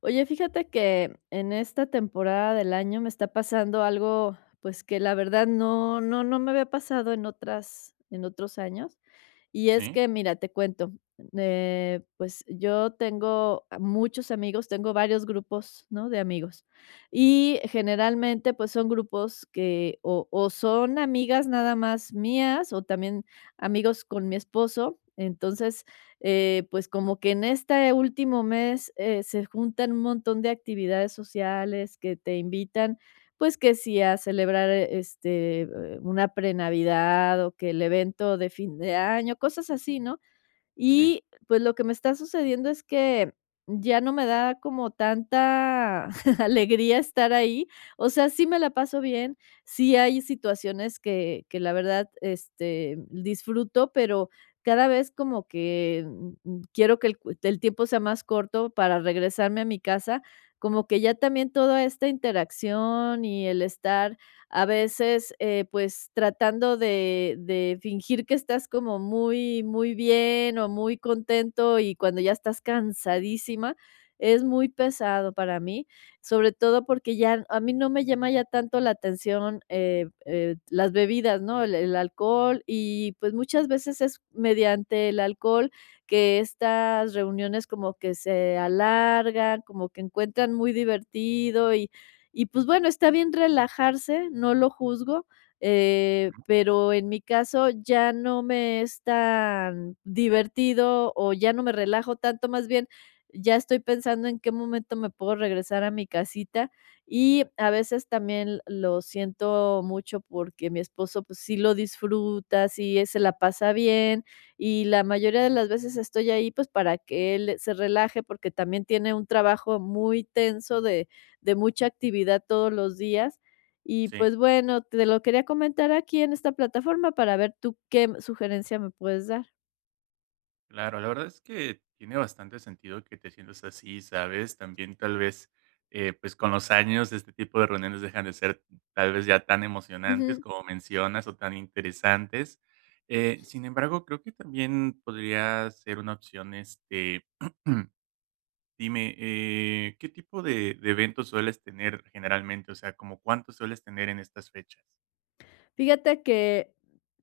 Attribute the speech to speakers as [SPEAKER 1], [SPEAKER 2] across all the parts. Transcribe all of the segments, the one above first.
[SPEAKER 1] Oye, fíjate que en esta temporada del año me está pasando algo, pues que la verdad no, no, no me había pasado en otras, en otros años. Y es
[SPEAKER 2] Sí,
[SPEAKER 1] que, mira, te cuento, pues yo tengo a muchos amigos, tengo varios grupos, ¿no? De amigos. Y generalmente, pues son grupos que o son amigas nada más mías o también amigos con mi esposo. Entonces, pues como que en este último mes se juntan un montón de actividades sociales que te invitan pues que si a celebrar, este, una pre-navidad o que el evento de fin de año, cosas así, ¿no?
[SPEAKER 2] sí,
[SPEAKER 1] Y, pues, lo que me está sucediendo es que ya no me da como tanta alegría estar ahí. O sea, sí me la paso bien, sí hay situaciones que la verdad, este, disfruto, pero cada vez como que, quiero que el tiempo sea más corto para regresarme a mi casa, como que ya también toda esta interacción y el estar, a veces, pues, tratando de fingir que estás como muy muy bien o muy contento, y cuando ya estás cansadísima, es muy pesado para mí, sobre todo porque ya a mí no me llama ya tanto la atención, las bebidas, ¿no? El alcohol y, pues, muchas veces es mediante el alcohol que estas reuniones como que se alargan, como que encuentran muy divertido y pues bueno, está bien relajarse, no lo juzgo, pero en mi caso ya no me es tan divertido o ya no me relajo tanto, más bien ya estoy pensando en qué momento me puedo regresar a mi casita y a veces también lo siento mucho porque mi esposo pues sí lo disfruta, sí se la pasa bien y la mayoría de las veces estoy ahí pues para que él se relaje porque también tiene un trabajo muy tenso de mucha actividad todos los días. Y
[SPEAKER 2] sí,
[SPEAKER 1] pues bueno, te lo quería comentar aquí en esta plataforma para ver tú qué sugerencia me puedes dar.
[SPEAKER 2] claro. La verdad es que tiene bastante sentido que te sientas así, ¿sabes? También tal vez, pues con los años este tipo de reuniones dejan de ser tal vez ya tan emocionantes
[SPEAKER 1] Ujú.
[SPEAKER 2] como mencionas o tan interesantes. Sin embargo, creo que también podría ser una opción, este, dime, ¿qué tipo de eventos sueles tener generalmente? O sea, ¿como cuántos sueles tener en estas fechas?
[SPEAKER 1] Fíjate que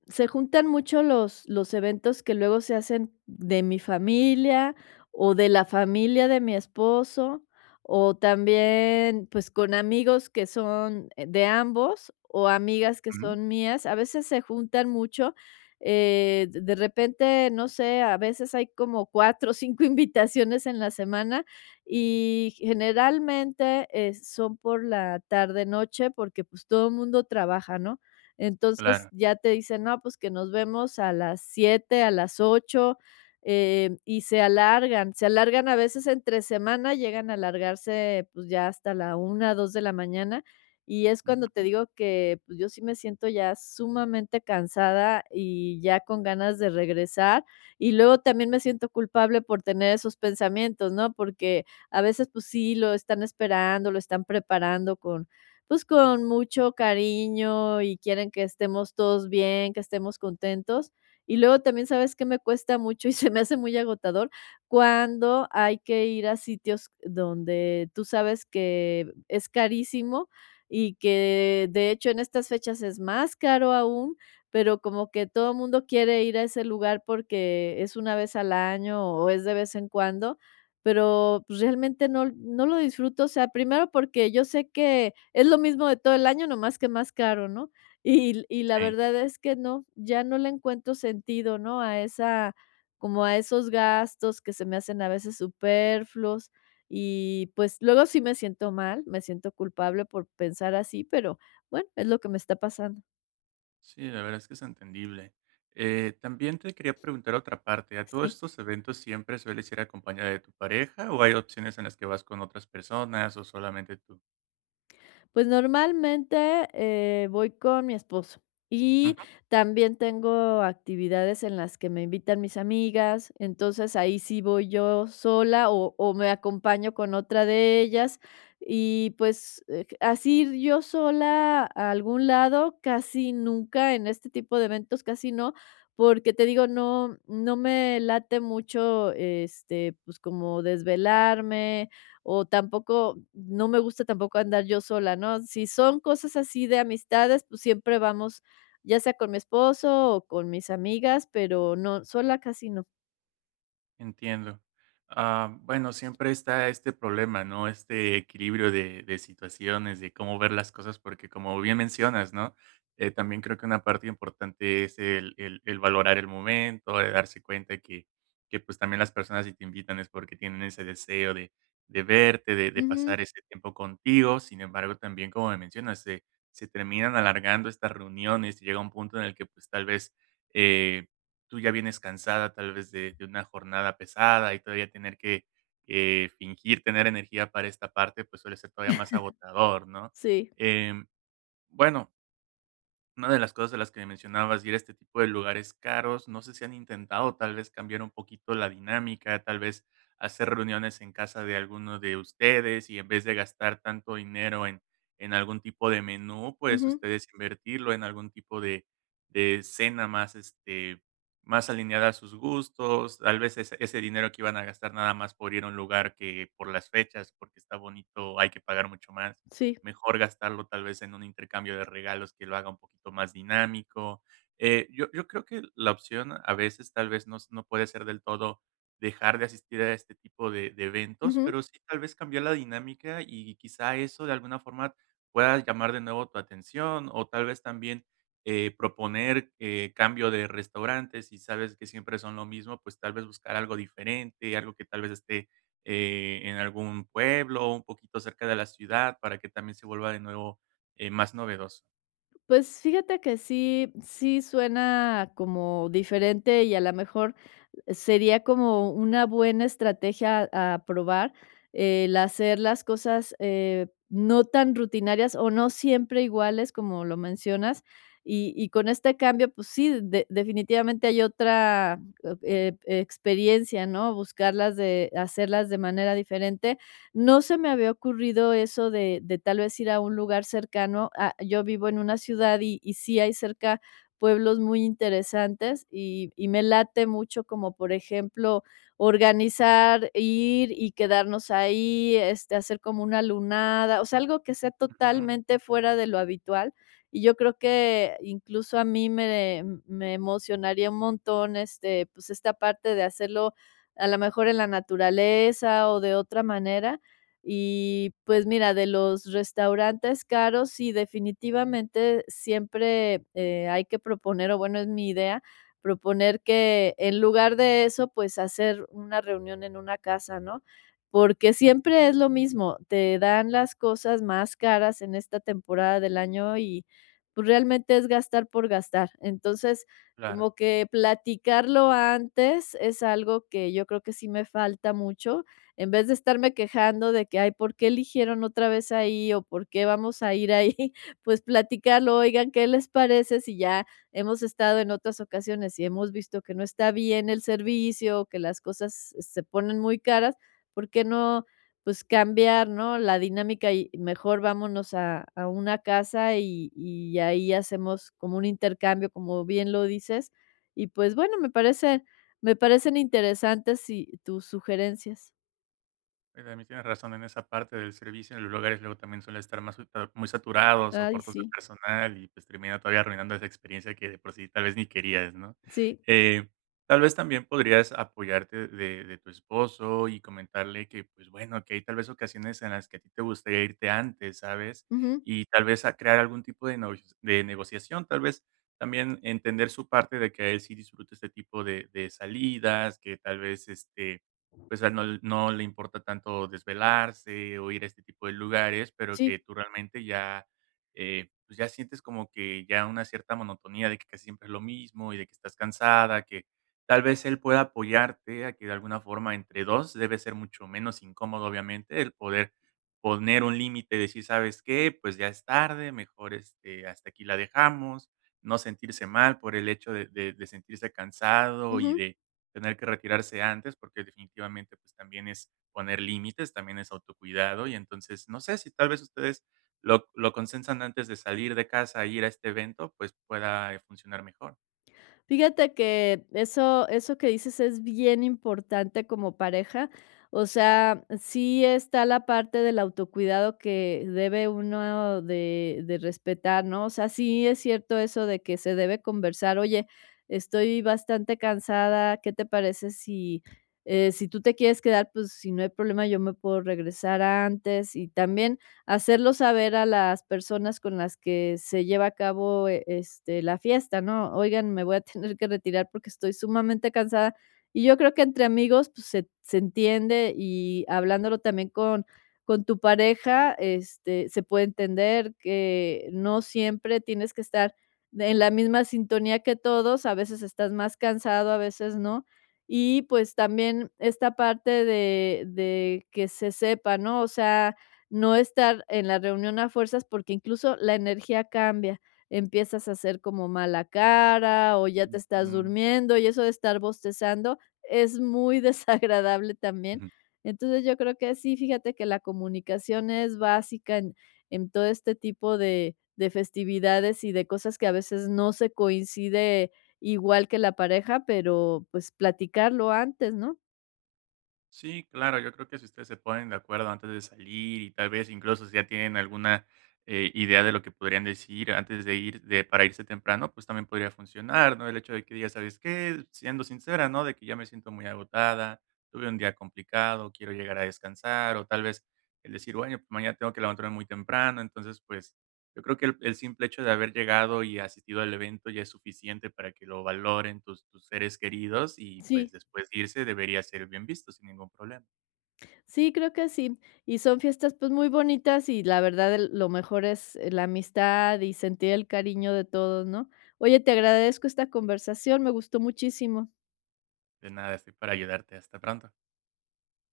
[SPEAKER 1] se juntan mucho los eventos que luego se hacen de mi familia, o de la familia de mi esposo, o también, pues, con amigos que son, de ambos, o amigas que
[SPEAKER 2] Ujú.
[SPEAKER 1] son mías. A veces se juntan mucho, de repente, no sé, a veces hay como 4 o 5 invitaciones en la semana, y generalmente, son por la tarde noche, porque, pues, todo el mundo trabaja, ¿no? Entonces,
[SPEAKER 2] Claro,
[SPEAKER 1] ya te dicen: "No, pues que nos vemos a las 7 a las 8 y se alargan a veces entre semana, llegan a alargarse, pues, ya hasta la una 2 de la mañana, y es cuando
[SPEAKER 2] ujú,
[SPEAKER 1] te digo que, pues, yo sí me siento ya sumamente cansada y ya con ganas de regresar, y luego también me siento culpable por tener esos pensamientos, ¿no? Porque a veces, pues sí, lo están esperando, lo están preparando con pues, con mucho cariño y quieren que estemos todos bien, que estemos contentos. Y luego también, ¿sabes que me cuesta mucho y se me hace muy agotador? Cuando hay que ir a sitios donde tú sabes que es carísimo y que de hecho en estas fechas es más caro aún, pero como que todo el mundo quiere ir a ese lugar porque es una vez al año o es de vez en cuando pero pues, realmente no lo disfruto, o sea, primero porque yo sé que es lo mismo de todo el año, nomás que más caro, ¿no? Y la
[SPEAKER 2] sí.
[SPEAKER 1] verdad es que no, ya no le encuentro sentido, ¿no? A esa como a esos gastos que se me hacen a veces superfluos y, pues, luego sí me siento mal, me siento culpable por pensar así, pero bueno, es lo que me está pasando.
[SPEAKER 2] Sí, la verdad es que es entendible. También te quería preguntar otra parte. ¿A todos
[SPEAKER 1] Sí.
[SPEAKER 2] estos eventos siempre sueles ir acompañada de tu pareja o hay opciones en las que vas con otras personas o solamente tú?
[SPEAKER 1] Pues normalmente, voy con mi esposo y también tengo actividades en las que me invitan mis amigas, entonces ahí sí voy yo sola o me acompaño con otra de ellas y, pues, así ir yo sola a algún lado casi nunca, en este tipo de eventos casi no, porque te digo, no me late mucho, este, pues, como desvelarme, o tampoco no me gusta tampoco andar yo sola, ¿no? Si son cosas así de amistades, pues siempre vamos, ya sea con mi esposo o con mis amigas, pero no, sola casi no.
[SPEAKER 2] Entiendo. Ah, bueno, siempre está este problema, ¿no? Este equilibrio de situaciones, de cómo ver las cosas, porque como bien mencionas, ¿no? También creo que una parte importante es el valorar el momento, de darse cuenta que pues también las personas si te invitan es porque tienen ese deseo de verte, de
[SPEAKER 1] Ujú,
[SPEAKER 2] pasar ese tiempo contigo. Sin embargo, también como me mencionas, se terminan alargando estas reuniones y llega un punto en el que pues tal vez, eh, tú ya vienes cansada tal vez de una jornada pesada y todavía tener que fingir tener energía para esta parte, pues suele ser todavía más agotador, ¿no?
[SPEAKER 1] sí,
[SPEAKER 2] Em, bueno, una de las cosas de las que me mencionabas, ir a este tipo de lugares caros, no sé si han intentado tal vez cambiar un poquito la dinámica, tal vez hacer reuniones en casa de alguno de ustedes y en vez de gastar tanto dinero en algún tipo de menú, pues
[SPEAKER 1] ujú,
[SPEAKER 2] ustedes invertirlo en algún tipo de cena más, este, más alineada a sus gustos, tal vez ese, ese dinero que iban a gastar nada más por ir a un lugar que por las fechas, porque está bonito, hay que pagar mucho más.
[SPEAKER 1] sí,
[SPEAKER 2] Mejor gastarlo tal vez en un intercambio de regalos que lo haga un poquito más dinámico. Yo creo que la opción a veces tal vez no puede ser del todo dejar de asistir a este tipo de eventos,
[SPEAKER 1] ujú.
[SPEAKER 2] pero sí tal vez cambiar la dinámica y quizá eso de alguna forma pueda llamar de nuevo tu atención o tal vez también, proponer, cambio de restaurantes, si sabes que siempre son lo mismo, pues tal vez buscar algo diferente, algo que tal vez esté en algún pueblo, un poquito cerca de la ciudad, para que también se vuelva de nuevo, más novedoso.
[SPEAKER 1] Pues fíjate que sí, sí suena como diferente y a lo mejor sería como una buena estrategia a probar el hacer las cosas, no tan rutinarias o no siempre iguales, como lo mencionas. Y con este cambio, pues sí, de definitivamente hay otra, experiencia, ¿no? Buscarlas de hacerlas de manera diferente. No se me había ocurrido eso de tal vez ir a un lugar cercano. Ah, yo vivo en una ciudad y sí hay cerca pueblos muy interesantes y me late mucho como, por ejemplo, organizar, ir y quedarnos ahí, este, hacer como una lunada, o sea, algo que sea
[SPEAKER 2] Ujú,
[SPEAKER 1] totalmente fuera de lo habitual. Y yo creo que incluso a mí me emocionaría un montón, este, pues, esta parte de hacerlo a lo mejor en la naturaleza o de otra manera. Y pues mira, de los restaurantes caros, sí, definitivamente siempre hay que proponer, o bueno, es mi idea, proponer que en lugar de eso, pues hacer una reunión en una casa, ¿no? Porque siempre es lo mismo, te dan las cosas más caras en esta temporada del año y pues realmente es gastar por gastar. Entonces,
[SPEAKER 2] claro.
[SPEAKER 1] como que platicarlo antes es algo que yo creo que sí me falta mucho en vez de estarme quejando de que: "Ay, ¿por qué eligieron otra vez ahí?, o, ¿por qué vamos a ir ahí?", pues platicarlo: "Oigan, ¿qué les parece si ya hemos estado en otras ocasiones y hemos visto que no está bien el servicio, que las cosas se ponen muy caras? ¿Por qué no, pues, cambiar, no, la dinámica y mejor vámonos a una casa y ahí hacemos como un intercambio", como bien lo dices. Y, pues, bueno, me parecen interesantes y tus sugerencias.
[SPEAKER 2] También tienes razón en esa parte del servicio, en los lugares luego también suelen estar más sata muy saturados o
[SPEAKER 1] Ay,
[SPEAKER 2] cortos de
[SPEAKER 1] sí,
[SPEAKER 2] personal y, pues, termina todavía arruinando esa experiencia que de por sí tal vez ni querías, ¿no?
[SPEAKER 1] sí,
[SPEAKER 2] Eh, tal vez también podrías apoyarte de tu esposo y comentarle que, pues, bueno, que hay tal vez ocasiones en las que a ti te gustaría irte antes, ¿sabes?
[SPEAKER 1] ujú,
[SPEAKER 2] Y tal vez a crear algún tipo de novios de negociación, tal vez también entender su parte de que él sí disfruta este tipo de salidas, que tal vez, este pues, a él no le importa tanto desvelarse o ir a este tipo de lugares, pero que
[SPEAKER 1] sí,
[SPEAKER 2] tú realmente ya, pues, ya sientes como que ya una cierta monotonía de que casi siempre es lo mismo y de que estás cansada, que tal vez él pueda apoyarte a que de alguna forma entre 2 debe ser mucho menos incómodo, obviamente, el poder poner un límite, decir: "¿Sabes qué? Pues, ya es tarde, mejor, este, hasta aquí la dejamos", no sentirse mal por el hecho de sentirse cansado y
[SPEAKER 1] ujú.
[SPEAKER 2] de tener que retirarse antes, porque definitivamente, pues, también es poner límites, también es autocuidado, y entonces, no sé si tal vez ustedes lo consensan antes de salir de casa, e ir a este evento, pues, pueda funcionar mejor.
[SPEAKER 1] Fíjate que eso que dices es bien importante como pareja, o sea, sí está la parte del autocuidado que debe uno de respetar, ¿no? O sea, sí es cierto eso de que se debe conversar: "Oye, estoy bastante cansada, ¿qué te parece si, si tú te quieres quedar, pues, si no hay problema, yo me puedo regresar antes", y también hacerlo saber a las personas con las que se lleva a cabo, este, la fiesta, ¿no? Oigan, me voy a tener que retirar porque estoy sumamente cansada. Y yo creo que entre amigos, pues, se entiende y hablándolo también con tu pareja, este, se puede entender que no siempre tienes que estar en la misma sintonía que todos, a veces estás más cansado, a veces no. Y, pues, también esta parte de que se sepa, ¿no? O sea, no estar en la reunión a fuerzas, porque incluso la energía cambia, empiezas a hacer como mala cara o ya te estás
[SPEAKER 2] Ujú.
[SPEAKER 1] durmiendo y eso de estar bostezando es muy desagradable también.
[SPEAKER 2] Mm.
[SPEAKER 1] Entonces, yo creo que sí, fíjate que la comunicación es básica en todo este tipo de festividades y de cosas que a veces no se coincide igual que la pareja, pero, pues, platicarlo antes, ¿no?
[SPEAKER 2] Sí, claro, yo creo que si ustedes se ponen de acuerdo antes de salir y tal vez incluso si ya tienen alguna idea de lo que podrían decir antes de ir, de, para irse temprano, pues también podría funcionar, ¿no? El hecho de que digas, ¿sabes qué? Siendo sincera, ¿no? De que ya me siento muy agotada, tuve un día complicado, quiero llegar a descansar, o tal vez el decir, bueno, pues mañana tengo que levantarme muy temprano, entonces pues yo creo que el simple hecho de haber llegado y asistido al evento ya es suficiente para que lo valoren tus seres queridos y, pues,
[SPEAKER 1] Sí.
[SPEAKER 2] después de irse debería ser bien visto sin ningún problema.
[SPEAKER 1] Sí, creo que sí. Y son fiestas, pues, muy bonitas y la verdad el lo mejor es la amistad y sentir el cariño de todos, ¿no? Oye, te agradezco esta conversación, me gustó muchísimo.
[SPEAKER 2] De nada, estoy para ayudarte. Hasta pronto.